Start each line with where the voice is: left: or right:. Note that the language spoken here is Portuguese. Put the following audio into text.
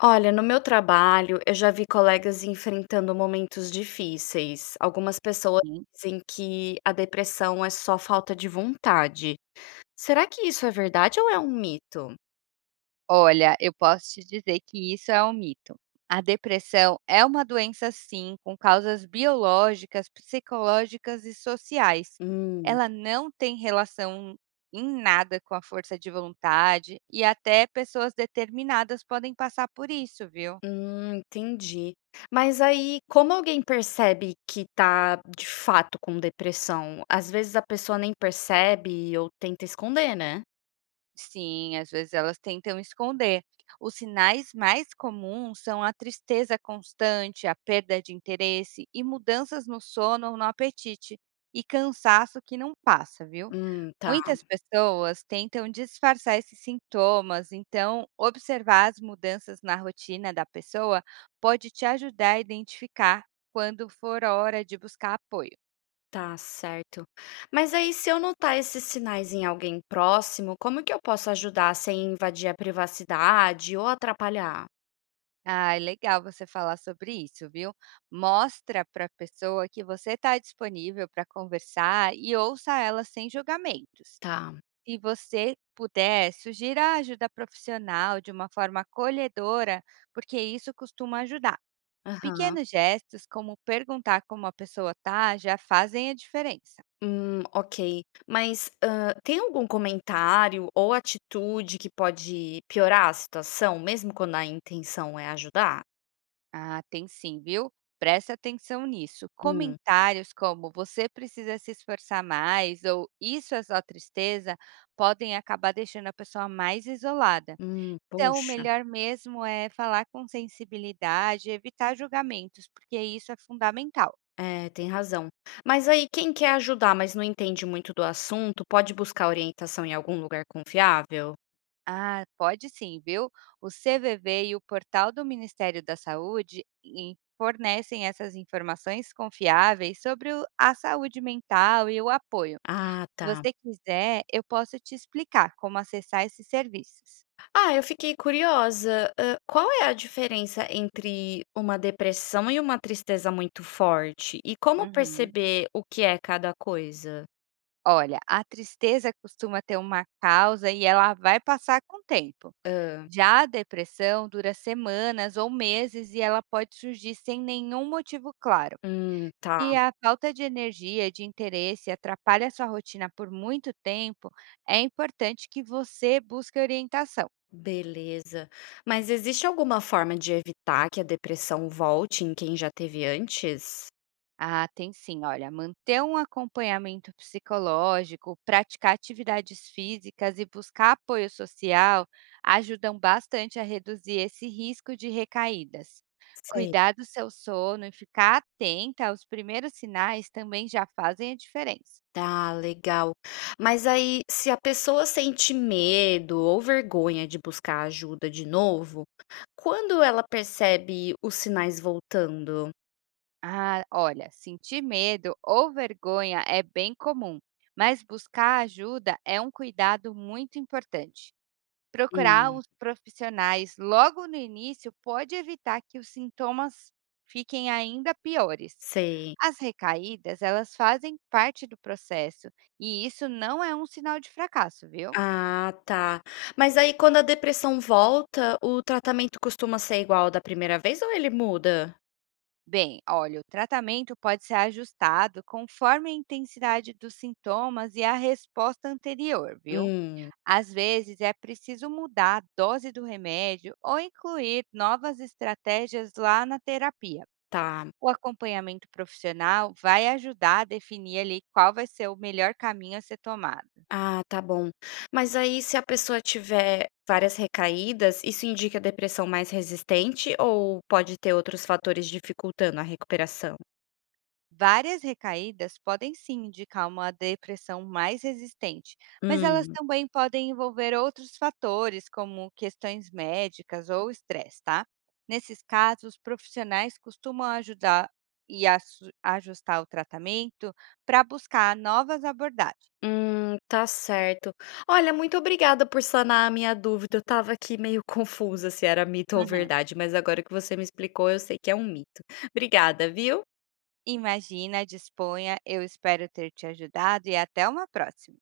left: Olha, no meu trabalho, eu já vi colegas enfrentando momentos difíceis. Algumas pessoas
right: Sim.
left: dizem que a depressão é só falta de vontade. Será que isso é verdade ou é um mito?
right: Olha, eu posso te dizer que isso é um mito. A depressão é uma doença, sim, com causas biológicas, psicológicas e sociais.
left: Hum,
right: Ela não tem relação em nada com a força de vontade e até pessoas determinadas podem passar por isso, viu?
left: entendi. Mas aí, como alguém percebe que tá de fato com depressão? Às vezes a pessoa nem percebe ou tenta esconder, né?
right: Sim, às vezes elas tentam esconder. Os sinais mais comuns são a tristeza constante, a perda de interesse e mudanças no sono ou no apetite, e cansaço que não passa, viu?
left: Tá.
right: Muitas pessoas tentam disfarçar esses sintomas, então observar as mudanças na rotina da pessoa pode te ajudar a identificar quando for hora de buscar apoio.
left: Tá certo. Mas aí, se eu notar esses sinais em alguém próximo, como que eu posso ajudar sem invadir a privacidade ou atrapalhar?
right: Ai, legal você falar sobre isso, viu? Mostra para a pessoa que você está disponível para conversar e ouça ela sem julgamentos.
left: Tá.
right: Se você puder, sugira ajuda profissional de uma forma acolhedora, porque isso costuma ajudar.
left: Aham.
right: Pequenos gestos, como perguntar como a pessoa está, já fazem a diferença.
left: Ok. Mas ah, tem algum comentário ou atitude que pode piorar a situação, mesmo quando a intenção é ajudar?
right: Ah, tem sim, viu? Preste atenção nisso.
left: Hum,
right: Comentários como você precisa se esforçar mais ou isso é só tristeza podem acabar deixando a pessoa mais isolada. Então, o
left: poxa,
right: melhor mesmo é falar com sensibilidade, evitar julgamentos, porque isso é fundamental.
left: é, tem razão. Mas aí, quem quer ajudar, mas não entende muito do assunto, pode buscar orientação em algum lugar confiável?
right: Ah, pode sim, viu? O CVV e o portal do Ministério da Saúde fornecem essas informações confiáveis sobre a saúde mental e o apoio.
left: Ah,
right: Se
left: tá.
right: você quiser, eu posso te explicar como acessar esses serviços.
left: Ah, eu fiquei curiosa. Hã, qual é a diferença entre uma depressão e uma tristeza muito forte? E como
right: Uhum.
left: perceber o que é cada coisa?
right: Olha, a tristeza costuma ter uma causa e ela vai passar com o tempo.
left: Hã,
right: Já a depressão dura semanas ou meses e ela pode surgir sem nenhum motivo claro.
left: tá,
right: E a falta de energia, e de interesse, atrapalha sua rotina por muito tempo, é importante que você busque orientação.
left: beleza. Mas existe alguma forma de evitar que a depressão volte em quem já teve antes?
right: Ah, tem sim. Olha, manter um acompanhamento psicológico, praticar atividades físicas e buscar apoio social ajudam bastante a reduzir esse risco de recaídas.
left: Sei.
right: Cuidar do seu sono e ficar atenta aos primeiros sinais também já fazem a diferença.
left: Tá, legal. Mas aí, se a pessoa sente medo ou vergonha de buscar ajuda de novo, quando ela percebe os sinais voltando?
right: Ah, olha, sentir medo ou vergonha é bem comum, mas buscar ajuda é um cuidado muito importante. Procurar
left: Hum,
right: os profissionais logo no início pode evitar que os sintomas fiquem ainda piores.
left: sei.
right: As recaídas, elas fazem parte do processo e isso não é um sinal de fracasso, viu?
left: Ah, tá. Mas aí quando a depressão volta, o tratamento costuma ser igual ao da primeira vez ou ele muda?
right: Bem, olha, o tratamento pode ser ajustado conforme a intensidade dos sintomas e a resposta anterior, viu?
left: Hum,
right: Às vezes é preciso mudar a dose do remédio ou incluir novas estratégias lá na terapia.
left: tá.
right: O acompanhamento profissional vai ajudar a definir ali qual vai ser o melhor caminho a ser tomado.
left: Ah, tá bom. Mas aí se a pessoa tiver várias recaídas, isso indica depressão mais resistente ou pode ter outros fatores dificultando a recuperação?
right: Várias recaídas podem sim indicar uma depressão mais resistente, mas elas
left: Hum.
right: também podem envolver outros fatores, como questões médicas ou estresse, tá? Nesses casos, profissionais costumam ajudar e ajustar o tratamento para buscar novas abordagens.
left: Tá certo. Olha, muito obrigada por sanar a minha dúvida. Eu estava aqui meio confusa se era mito ou
right: Uhum.
left: verdade, mas agora que você me explicou, eu sei que é um mito. Obrigada, viu?
right: Imagina, disponha, eu espero ter te ajudado e até uma próxima.